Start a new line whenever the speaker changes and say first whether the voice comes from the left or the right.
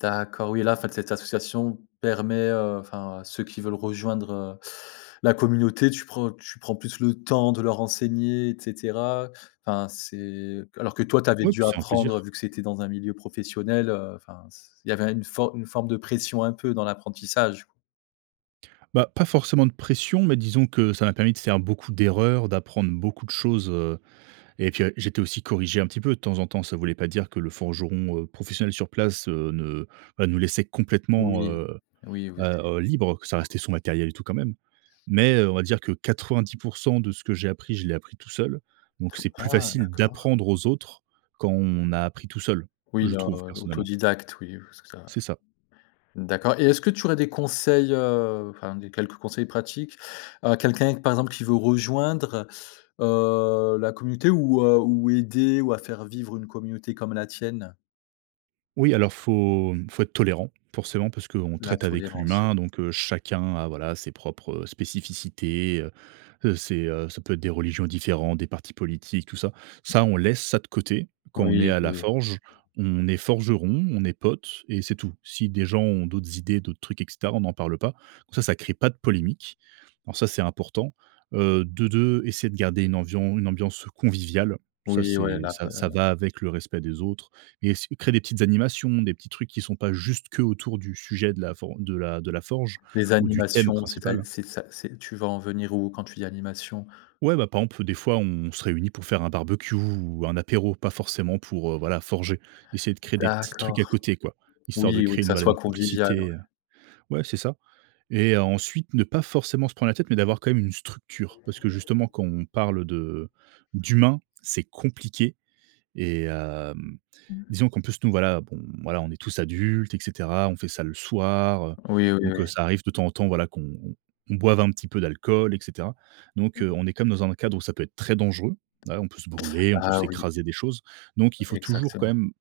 left: D'accord, oui et là, en fait, cette association permet, heu, enfin, à ceux qui veulent rejoindre, heu, la communauté, tu prends tu prends plus le temps de leur enseigner et cetera, enfin, c'est alors que, toi, tu avais
right: Oui,
left: dû
right: puis c'est un
left: apprendre
right: plaisir.
left: vu que c'était dans un milieu professionnel, heu, enfin, c il avait une forme une forme de pression un peu dans l'apprentissage?
right: Ben, pas forcément de pression mais disons que ça m'a permis de faire beaucoup d'erreurs, d'apprendre beaucoup de choses, heu et puis j'étais aussi corrigé un petit peu de temps en temps. Ça voulait pas dire que le forgeron, heu, professionnel sur place ne enfin, nous laissait complètement,
left: Oui,
right: heu
left: oui, vous étiez
right: heu, libre, parce que ça restait son matériel et tout, quand même mais on va dire que 90 % de ce que j'ai appris, je l'ai appris tout seul, donc c'est plus
left: Ah
right: facile
left: d'accord!
right: d'apprendre aux autres quand on a appris tout seul,
left: Oui,
right: je
left: heu,
right: trouve, personnellement.
left: autodidacte, oui, je vois ce que c'est ouais.
right: C'est ça.
left: D'accord et est-ce que tu aurais des conseils, heu, enfin des quelques conseils pratiques à quelqu'un, par exemple, qui veut rejoindre, heu, la communauté ou, heu, ou aider ou à faire vivre une communauté comme la tienne?
right: Oui, alors faut, hem, faut être tolérant forcément parce qu'on
left: La
right: traite avec
left: tolérance, oui.
right: l'humain, donc heu, chacun a, voilà, ses propres spécificités, heu, c'est, heu, ça peut être des religions différentes, des partis politiques, tout ça. Ça, on laisse ça de côté. Quand on est
left: Oui,
right: à la
left: oui.
right: forge, on est forgeron, on est potes et c'est tout. Si des gens ont d'autres idées, d'autres trucs et cetera, on n'en parle pas, donc ça, ça crée pas de polémique. Alors ça, c'est important, heu, de de essayer de garder une amvian une ambiance conviviale, ça,
left: Oui, ouais,
right: c'est
left: la
right: ça
left: pa la
right: ça va avec le respect des autres et s créer des petites animations, des petits trucs qui sont pas juste qu'autour du sujet de la for de la de la forge
left: Les
right: ou du thème
left: animations, c'est à
right: principal.
left: c'est ça c'est tu vas en venir où quand tu dis: «Animations»?
right: Ouais, ben, par exemple, des fois, on se réunit pour faire un barbecue ou un apéro, pas forcément pour, heu, voilà, forger. Essayer de créer des petits trucs à
left: D'accord.
right: côté, quoi, histoire de
left: Oui ou
right: créer
left: que
right: une
left: ça
right: voilà,
left: soit
right: une
left: convivial,
right: complicité,
left: ouais?
right: heu ouais, c'est ça et ensuite ne pas forcément se prendre la tête mais d'avoir quand même une structure parce que justement, quand on parle de d'humain, c'est compliqué et heu,
left: Mmh mh.
right: disons qu'en plus nous, voilà, bon, voilà, on est tous adultes et cetera. On fait ça le soir,
left: Oui, oui,
right: donc
left: oui.
right: ça arrive de temps en temps, voilà, qu'on qu'on boive un petit peu d'alcool et cetera, donc
left: Mmh
right: heu,
left: mh.
right: on est quand même dans un cadre où ça peut être très dangereux, voilà, on peut se brûler, on peut
left: Ah oui!
right: s'écraser des choses donc il faut toujours quand
left: Exactement.
right: même,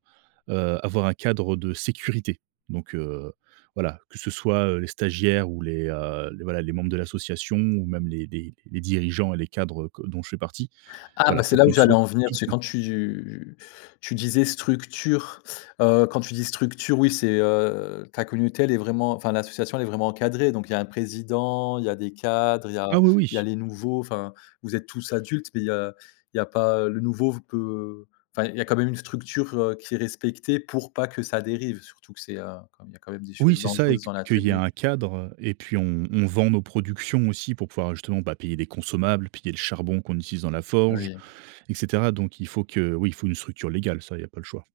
right: heu, avoir un cadre de sécurité. Donc heu, voilà, que ce soit les stagiaires ou les, heu, voilà, les membres de l'association ou même les les les dirigeants et les cadres que dont je fais partie,
left: Ah, ben,
right: voilà,
left: c'est
right: faut
left: là où
right: qu'on
left: j'allais
right: soit
left: en venir,
right: tout
left: parce
right: le
left: que
right: temps
left: quand tu tu disais: «Structure», heu, quand tu dis: «Structure», oui, c'est, heu, ta communauté, elle est vraiment enfin, l'association, elle est vraiment encadrée? Donc il y a un président, il y a des cadres, il y a
right: Ah oui,
left: il y
right: oui.
left: a les nouveaux, enfin, vous êtes tous adultes mais il y a il y a pas le nouveau v peut enfin, il y a quand même une structure, heu, qui est respectée pour pas que ça dérive, surtout que c'est, heu, comme il y a quand même des
right: Oui,
left: choses
right: c'est ça et
left: dangereuses
right: que
left: dans
right: qu'il y ait
left: l'atelier?
right: un cadre et puis, on on vend nos productions aussi pour pouvoir justement, bah, payer des consommables, payer le charbon qu'on utilise dans la forge
left: Oui.
right: et cetera, donc il faut que oui, il faut une structure légale, ça, il y a pas le choix.